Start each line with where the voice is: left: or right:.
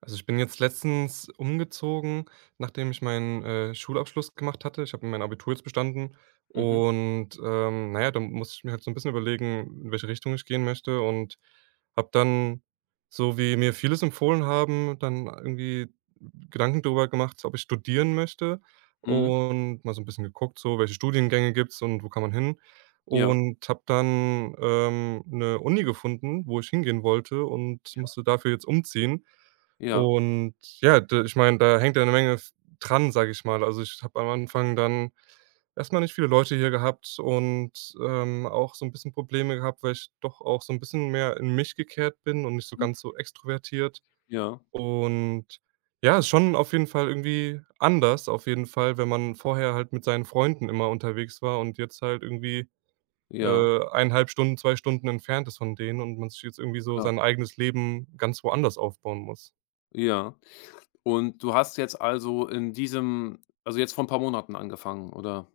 right: Also, ich bin jetzt letztens umgezogen, nachdem ich meinen Schulabschluss gemacht hatte. Ich habe mein Abitur jetzt bestanden
left: Mhm.
right: und, na ja, musste ich mir halt so ein bisschen überlegen, in welche Richtung ich gehen möchte und habe dann, so wie mir viele es empfohlen haben, dann irgendwie Gedanken darüber gemacht, ob ich studieren möchte
left: Mhm.
right: und mal so ein bisschen geguckt, so welche Studiengänge gibt's und wo kann man hin
left: Ja,
right: und habe dann, 'ne Uni gefunden, wo ich hingehen wollte und musste dafür jetzt umziehen.
left: ja,
right: Und ja, d ich meine, da hängt ja eine Menge f dran, sage ich mal. Also, ich habe am Anfang dann erst mal nicht viele Leute hier gehabt und, auch so ein bisschen Probleme gehabt, weil ich doch auch so ein bisschen mehr in mich gekehrt bin und nicht so
left: Mhm.
right: ganz so extrovertiert.
left: ja,
right: Und ja, ist schon auf jeden Fall irgendwie anders auf jeden Fall, wenn man vorher halt mit seinen Freunden immer unterwegs war und jetzt halt irgendwie,
left: ja,
right: 1,5 Stunden, 2 Stunden entfernt ist von denen und man sich jetzt irgendwie so
left: klar,
right: sein eigenes Leben ganz woanders aufbauen muss.
left: ja. Und du hast jetzt also in diesem jetzt vor 'n paar Monaten angefangen, oder?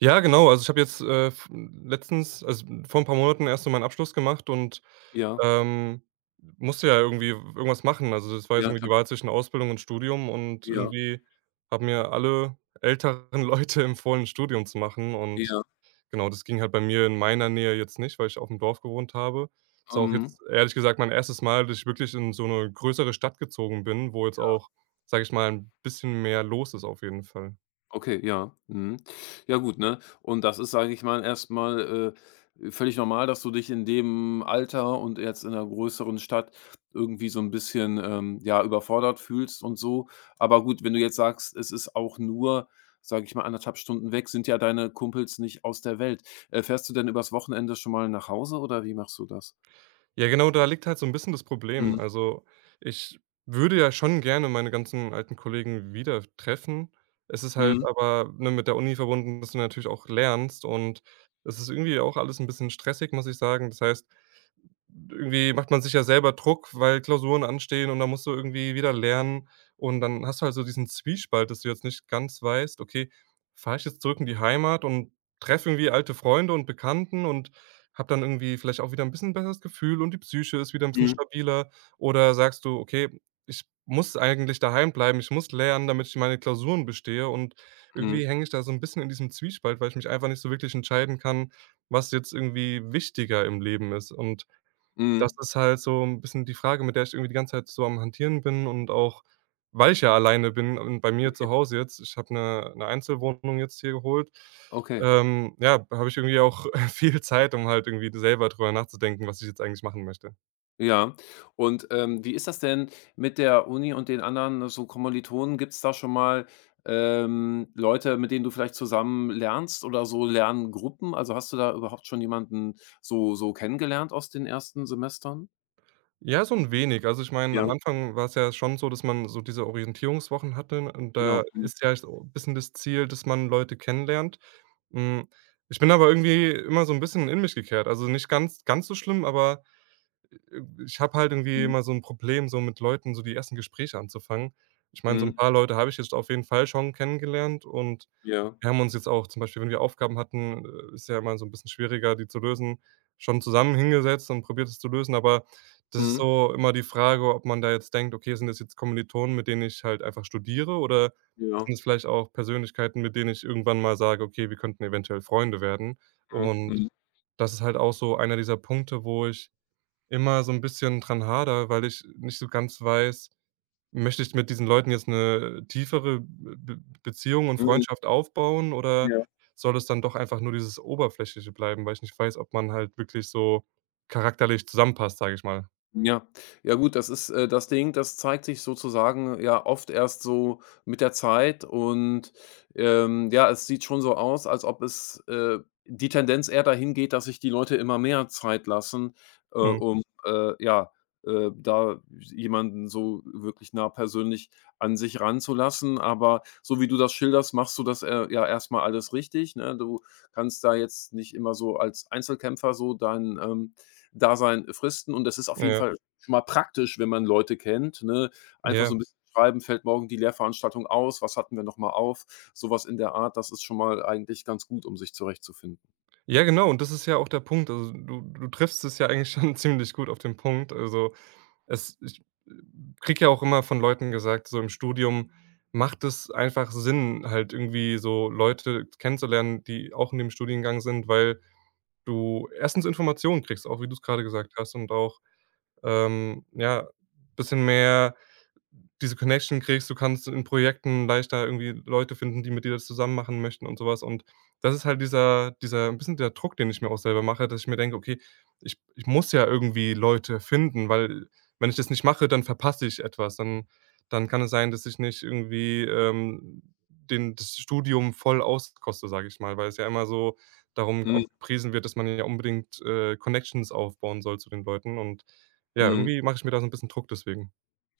right: Ja, genau. Also, ich habe jetzt, v letztens, also vor ein paar Monaten, erst so meinen Abschluss gemacht und,
left: Ja,
right: ähm, musste ja irgendwie irgendwas machen. Also, das war jetzt
left: ja,
right: irgendwie die
left: klar,
right: Wahl zwischen Ausbildung und Studium, und
left: ja,
right: irgendwie haben mir alle älteren Leute empfohlen, 'n Studium zu machen, und
left: ja,
right: genau, das ging halt bei mir in meiner Nähe jetzt nicht, weil ich aufm Dorf gewohnt habe. Ist auch
left: mhm.
right: jetzt ehrlich gesagt mein erstes Mal, dass ich wirklich in so eine größere Stadt gezogen bin, wo jetzt auch, sage ich mal, ein bisschen mehr los ist auf jeden Fall.
left: Okay, ja. Mhm. Ja gut, ne? Und das ist, sage ich mal, erst mal, völlig normal, dass du dich in dem Alter und jetzt in einer größeren Stadt irgendwie so ein bisschen, ja, überfordert fühlst und so. Aber gut, wenn du jetzt sagst, es ist auch nur, sage ich mal, anderthalb Stunden weg, sind ja deine Kumpels nicht aus der Welt. Fährst du denn übers Wochenende schon mal nach Hause oder wie machst du das?
right: Ja, genau, da liegt halt so 'n bisschen das Problem.
left: Mhm.
right: Also, ich würde ja schon gerne meine ganzen alten Kollegen wieder treffen. Es ist halt
left: Mhm.
right: aber, ne, mit der Uni verbunden, dass du natürlich auch lernst, und es ist irgendwie auch alles 'n bisschen stressig, muss ich sagen. Das heißt, irgendwie macht man sich ja selber Druck, weil Klausuren anstehen, und dann musst du irgendwie wieder lernen, und dann hast du halt so diesen Zwiespalt, dass du jetzt nicht ganz weißt: „Okay, fahre ich jetzt zurück in die Heimat und treffe irgendwie alte Freunde und Bekannten und habe dann irgendwie vielleicht auch wieder ein bisschen besseres Gefühl, und die Psyche ist wieder ein bisschen
left: Mhm.
right: stabiler?“ Oder sagst du: „Okay, ich muss eigentlich daheim bleiben, ich muss lernen, damit ich meine Klausuren bestehe“, und
left: Mhm.
right: irgendwie hänge ich da so ein bisschen in diesem Zwiespalt, weil ich mich einfach nicht so wirklich entscheiden kann, was jetzt irgendwie wichtiger im Leben ist, und das
left: Mhm.
right: ist halt so 'n bisschen die Frage, mit der ich irgendwie die ganze Zeit so am Hantieren bin. Und auch, weil ich ja alleine bin und bei mir zu Hause jetzt, ich habe 'ne Einzelwohnung jetzt hier geholt,
left: Okay.
right: ja, habe ich irgendwie auch viel Zeit, um halt irgendwie selber drüber nachzudenken, was ich jetzt eigentlich machen möchte.
left: Ja. Und, wie ist das denn mit der Uni und den anderen so Kommilitonen? Gibt's da schon mal, Leute, mit denen du vielleicht zusammen lernst oder so Lerngruppen? Also, hast du da überhaupt schon jemanden so kennengelernt aus den ersten Semestern?
right: Ja, so 'n wenig. Also, ich meine,
left: Ja,
right: am Anfang war's ja schon so, dass man so diese Orientierungswochen hatte, und
left: genau.
right: da
left: Mhm,
right: ist ja so bisschen das Ziel, dass man Leute kennenlernt. Hm, ich bin aber irgendwie immer so 'n bisschen in mich gekehrt. Also, nicht ganz ganz so schlimm, aber ich habe halt irgendwie
left: mhm.
right: immer so 'n Problem, so mit Leuten so die ersten Gespräche anzufangen. Ich meine, so 'n
left: Mhm.
right: paar Leute habe ich jetzt auf jeden Fall schon kennengelernt, und
left: Ja.
right: wir haben uns jetzt auch zum Beispiel, wenn wir Aufgaben hatten, ist ja immer so 'n bisschen schwieriger, die zu lösen, schon zusammen hingesetzt und probiert es zu lösen, aber das ist
left: Mhm.
right: so immer die Frage, ob man da jetzt denkt: „Okay, sind das jetzt Kommilitonen, mit denen ich halt einfach studiere, oder
left: Ja.
right: sind es vielleicht auch Persönlichkeiten, mit denen ich irgendwann mal sage: 'Okay, wir könnten eventuell Freunde werden'?“
left: Mhm.
right: Und
left: Mhm.
right: das ist halt auch so einer dieser Punkte, wo ich immer so 'n bisschen dran hadere, weil ich nicht so ganz weiß, möchte ich mit diesen Leuten jetzt 'ne tiefere Be Beziehung und
left: Mhm.
right: Freundschaft aufbauen, oder
left: Ja.
right: soll es dann doch einfach nur dieses Oberflächliche bleiben, weil ich nicht weiß, ob man halt wirklich so charakterlich zusammenpasst, sage ich mal.
left: Ja. Ja gut, das ist, das Ding, das zeigt sich sozusagen ja oft erst so mit der Zeit und, ja, es sieht schon so aus, als ob es, die Tendenz eher dahin geht, dass sich die Leute immer mehr Zeit lassen,
right: Mhm.
left: Mhm. Ja, da jemanden so wirklich nah persönlich an sich ranzulassen. Aber so wie du das schilderst, machst du das, ja erstmal alles richtig, ne? Du kannst da jetzt nicht immer so als Einzelkämpfer so dein, Dasein fristen, und das ist auf jeden
right: Ja,
left: Fall schon mal praktisch, wenn man Leute kennt, ne? Einfach so
right: ja.
left: ein bisschen schreiben: „Fällt morgen die Lehrveranstaltung aus? Was hatten wir noch mal auf?“ Sowas in der Art, das ist schon mal eigentlich ganz gut, um sich zurechtzufinden.
right: Ja, genau, und das ist ja auch der Punkt. Also, du triffst es ja eigentlich schon ziemlich gut auf den Punkt. Also, es ich, äh, ja auch immer von Leuten gesagt, so im Studium macht es einfach Sinn, halt irgendwie so Leute kennenzulernen, die auch in dem Studiengang sind, weil du erstens Informationen kriegst, auch wie du es gerade gesagt hast, und auch, ja, bisschen mehr diese Connection kriegst. Du kannst in Projekten leichter irgendwie Leute finden, die mit dir das zusammen machen möchten und sowas. Und das ist halt dieser ein bisschen der Druck, den ich mir auch selber mache, dass ich mir denke: „Okay, ich muss ja irgendwie Leute finden, weil wenn ich das nicht mache, dann verpasse ich etwas. Dann kann es sein, dass ich nicht irgendwie, den das Studium voll auskoste“, sage ich mal, weil es ja immer so darum
left: Mhm,
right: auch gepriesen wird, dass man ja unbedingt, Connections aufbauen soll zu den Leuten. Und ja,
left: mhm.
right: irgendwie mache ich mir da so ein bisschen Druck deswegen.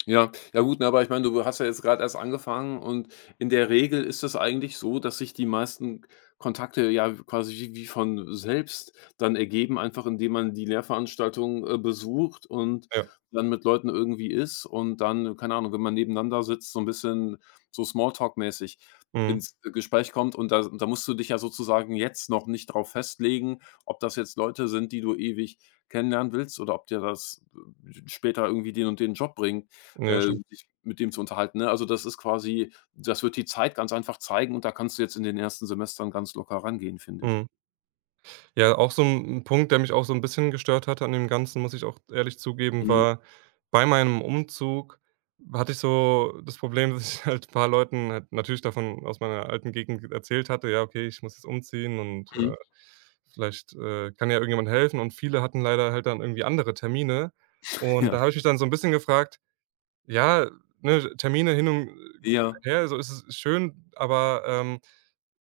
left: Ja, ja gut, ne, aber ich meine, du hast ja jetzt gerade erst angefangen, und in der Regel ist es eigentlich so, dass sich die meisten Kontakte ja quasi wie von selbst dann ergeben, einfach indem man die Lehrveranstaltung, besucht und
right: Ja,
left: dann mit Leuten irgendwie ist und dann, keine Ahnung, wenn man nebeneinander sitzt, so ein bisschen so Smalltalk-mäßig
right: mhm.
left: ins Gespräch kommt, und da musst du dich ja sozusagen jetzt noch nicht drauf festlegen, ob das jetzt Leute sind, die du ewig kennenlernen willst, oder ob dir das später irgendwie den und den Job bringt
right: Ja, stimmt.
left: sich mit dem zu unterhalten, ne? Also, das ist quasi das wird die Zeit ganz einfach zeigen, und da kannst du jetzt in den ersten Semestern ganz locker rangehen, finde ich.
right: Mhm. Ja, auch so 'n Punkt, der mich auch so 'n bisschen gestört hatte an dem Ganzen, muss ich auch ehrlich zugeben,
left: Mhm,
right: war: bei meinem Umzug hatte ich so das Problem, dass ich halt paar Leuten halt natürlich davon aus meiner alten Gegend erzählt hatte: „Ja, okay, ich muss jetzt umziehen, und,
left: mhm.
right: vielleicht, kann ja irgendjemand helfen.“ Und viele hatten leider halt dann irgendwie andere Termine. Und da habe ich mich dann so 'n bisschen gefragt. Ja, ne, Termine hin und
left: Ja,
right: her, so, ist es schön, aber,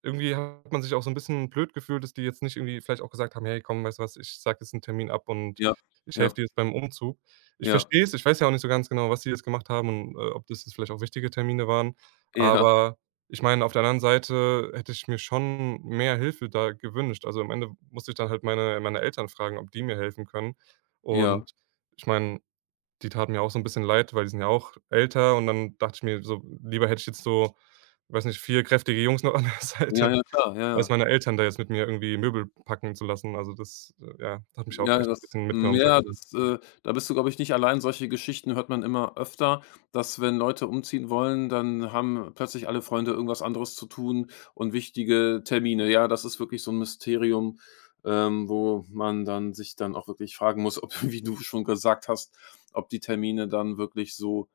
right: irgendwie hat man sich auch so ein bisschen blöd gefühlt, dass die jetzt nicht irgendwie vielleicht auch gesagt haben: „Hey, komm, weißt du was, ich sag jetzt einen Termin ab, und
left: ja,
right: ich helfe
left: ja,
right: dir jetzt beim Umzug.“ Ich
left: ja, ja,
right: verstehe es, ich weiß ja auch nicht so ganz genau, was die jetzt gemacht haben, und, ob das jetzt vielleicht auch wichtige Termine waren.
left: ja, ja,
right: Aber ich meine, auf der anderen Seite hätte ich mir schon mehr Hilfe da gewünscht. Also, am Ende musste ich dann halt meine Eltern fragen, ob die mir helfen können. Und
left: ja,
right: ich meine, die taten mir auch so 'n bisschen leid, weil die sind ja auch älter, und dann dachte ich mir so: „Lieber hätte ich jetzt so, weiß nicht, 4 kräftige Jungs noch an der
left: ja,
right: Seite,
left: ja, klar, ja,
right: als
left: ja.
right: meine Eltern da jetzt mit mir irgendwie Möbel packen zu lassen.“ Also, das, ja, hat mich auch
left: Ja,
right: echt 'n
left: das
right: bisschen
left: hm,
right: mitgenommen, sage
left: ja,
right: ich dir.
left: das, da bist du, glaube ich, nicht allein. Solche Geschichten hört man immer öfter, dass wenn Leute umziehen wollen, dann haben plötzlich alle Freunde irgendwas anderes zu tun und wichtige Termine. Ja, das ist wirklich so ein Mysterium, wo man dann sich dann auch wirklich fragen muss, ob wie du schon gesagt hast, ob die Termine dann wirklich so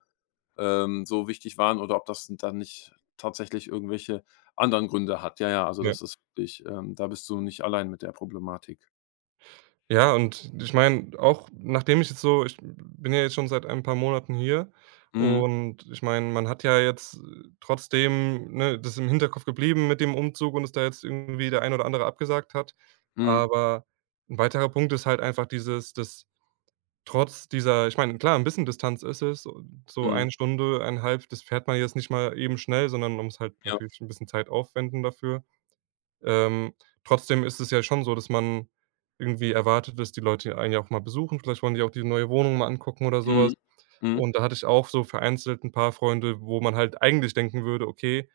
left: so wichtig waren oder ob das dann nicht tatsächlich irgendwelche anderen Gründe hat. Ja, ja, also
right: Ja.
left: das ist wirklich da bist du nicht allein mit der Problematik.
right: Ja, und ich meine, auch nachdem ich jetzt so, ich bin ja jetzt schon seit ein paar Monaten hier,
left: Mhm,
right: und ich meine, man hat ja jetzt trotzdem, ne, das ist im Hinterkopf geblieben mit dem Umzug und dass da jetzt irgendwie der ein oder andere abgesagt hat.
left: mhm.
right: Aber 'n weiterer Punkt ist halt einfach dieses, dass trotz dieser, ich meine, klar, ein bisschen Distanz ist es, so so
left: Mhm.
right: 1 Stunde, 1,5, das fährt man jetzt nicht mal eben schnell, sondern man muss halt
left: Ja.
right: natürlich ein bisschen Zeit aufwenden dafür. Ähm, trotzdem ist es ja schon so, dass man irgendwie erwartet, dass die Leute einen ja auch mal besuchen. Vielleicht wollen die auch die neue Wohnung mal angucken oder sowas.
left: Mhm. Mhm.
right: Und da hatte ich auch so vereinzelt ein paar Freunde, wo man halt eigentlich denken würde: „Okay,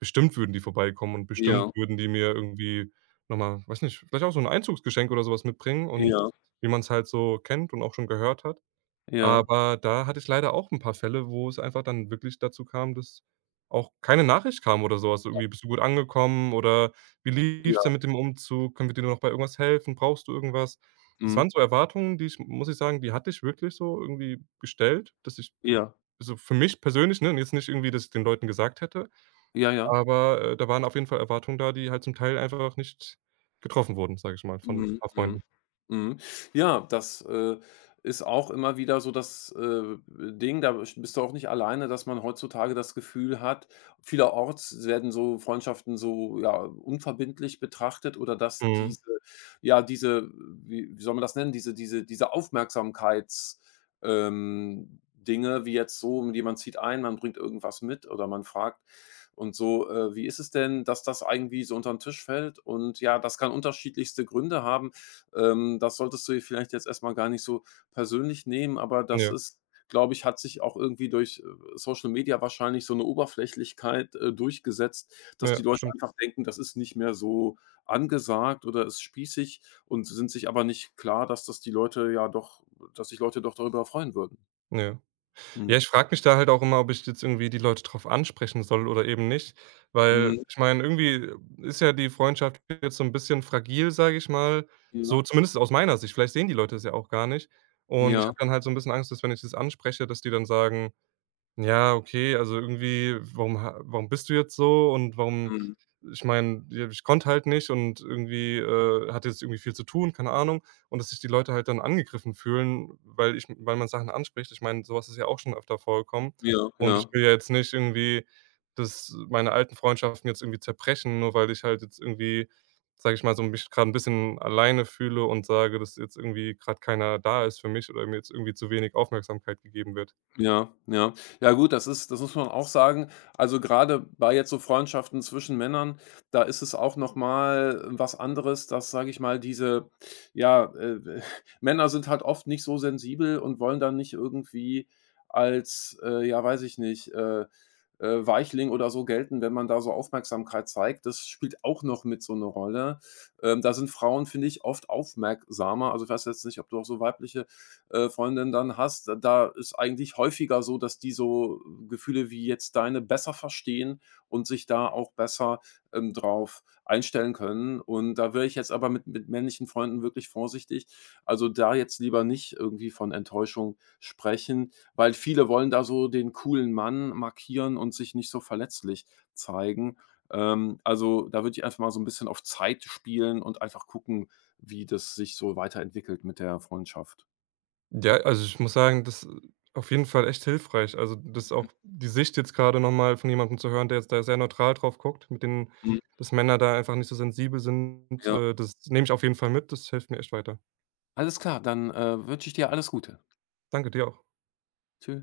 right: bestimmt würden die vorbeikommen und bestimmt
left: Ja,
right: würden die mir irgendwie noch mal, weiß nicht, vielleicht auch so ein Einzugsgeschenk oder sowas mitbringen“, und
left: ja,
right: wie man es halt so kennt und auch schon gehört hat.
left: ja,
right: Aber da hatte ich leider auch ein paar Fälle, wo es einfach dann wirklich dazu kam, dass auch keine Nachricht kam oder so was, irgendwie: „Bist du gut angekommen?“ oder „Wie lief's
left: ja.
right: denn mit dem Umzug? Können wir dir noch bei irgendwas helfen? Brauchst du irgendwas?“ Das
left: Mhm.
right: waren so Erwartungen, die, ich muss ich sagen, die hatte ich wirklich so irgendwie gestellt, dass ich,
left: Ja.
right: also für mich persönlich, ne, jetzt nicht irgendwie, dass ich den Leuten gesagt hätte,
left: Ja, ja.
right: aber, da waren auf jeden Fall Erwartungen da, die halt zum Teil einfach nicht getroffen wurden, sage ich mal, von
left: Mhm.
right: paar
left: Mhm.
right: Freunden.
left: Mhm. Ja, das, ist auch immer wieder so das, Ding, da bist du auch nicht alleine, dass man heutzutage das Gefühl hat, vielerorts werden so Freundschaften so, ja, unverbindlich betrachtet, oder dass
right: Mhm.
left: diese ja, diese wie soll man das nennen, diese Aufmerksamkeits Dinge, wie jetzt so, jemand zieht ein, man bringt irgendwas mit oder man fragt und so, wie ist es denn, dass das irgendwie so unter den Tisch fällt? Und ja, das kann unterschiedlichste Gründe haben. Das solltest du vielleicht jetzt erstmal gar nicht so persönlich nehmen, aber das
right: Ja,
left: ist glaube ich, hat sich auch irgendwie durch, Social Media wahrscheinlich so eine Oberflächlichkeit, durchgesetzt, dass die
right: ja,
left: Leute
right: stimmt.
left: einfach denken, das ist nicht mehr so angesagt oder ist spießig und sind sich aber nicht klar, dass das die Leute ja doch dass sich Leute doch darüber freuen würden.
right: Ja.
left: Mhm.
right: Ja, ich frage mich da halt auch immer, ob ich jetzt irgendwie die Leute drauf ansprechen soll oder eben nicht, weil
left: Mhm.
right: ich meine, irgendwie ist ja die Freundschaft jetzt so 'n bisschen fragil, sage ich mal,
left: Ja.
right: so zumindest aus meiner Sicht. Vielleicht sehen die Leute es ja auch gar nicht. Und ich
left: Ja.
right: habe dann halt so 'n bisschen Angst, dass, wenn ich das anspreche, dass die dann sagen: ja, okay, also irgendwie, warum ha warum bist du jetzt so, und warum,
left: Mhm.
right: ich meine, ja, ich konnte halt nicht und irgendwie, hatte jetzt irgendwie viel zu tun, keine Ahnung. Und dass sich die Leute halt dann angegriffen fühlen, weil man Sachen anspricht. Ich meine, sowas ist ja auch schon öfter vorgekommen.
left: Ja,
right: Und ich
left: ja.
right: will ja jetzt nicht irgendwie, dass meine alten Freundschaften jetzt irgendwie zerbrechen, nur weil ich halt jetzt irgendwie, sage ich mal, so mich gerade ein bisschen alleine fühle und sage, dass jetzt irgendwie gerade keiner da ist für mich oder mir jetzt irgendwie zu wenig Aufmerksamkeit gegeben wird.
left: Ja, ja. Ja gut, das ist das muss man auch sagen. Also, gerade bei jetzt so Freundschaften zwischen Männern, da ist es auch noch mal was anderes, dass, sage ich mal, diese ja, Männer sind halt oft nicht so sensibel und wollen dann nicht irgendwie als, ja, weiß ich nicht, Weichling oder so gelten, wenn man da so Aufmerksamkeit zeigt. Das spielt auch noch mit so eine Rolle. Da sind Frauen, finde ich, oft aufmerksamer. Also, ich weiß jetzt nicht, ob du auch so weibliche Freundin dann hast, da ist eigentlich häufiger so, dass die so Gefühle wie jetzt deine besser verstehen und sich da auch besser, drauf einstellen können. Und da wäre ich jetzt aber mit männlichen Freunden wirklich vorsichtig. Also, da jetzt lieber nicht irgendwie von Enttäuschung sprechen, weil viele wollen da so den coolen Mann markieren und sich nicht so verletzlich zeigen. Also, da würde ich einfach mal so ein bisschen auf Zeit spielen und einfach gucken, wie das sich so weiterentwickelt mit der Freundschaft.
right: Ja, also ich muss sagen, das ist auf jeden Fall echt hilfreich. Also, das auch die Sicht jetzt gerade noch mal von jemandem zu hören, der jetzt da sehr neutral drauf guckt, mit den dass Männer da einfach nicht so sensibel sind,
left: Ja,
right: das nehme ich auf jeden Fall mit. Das hilft mir echt weiter.
left: alles klar, dann, wünsche ich dir alles Gute.
right: Danke, dir auch.
left: Tschüss.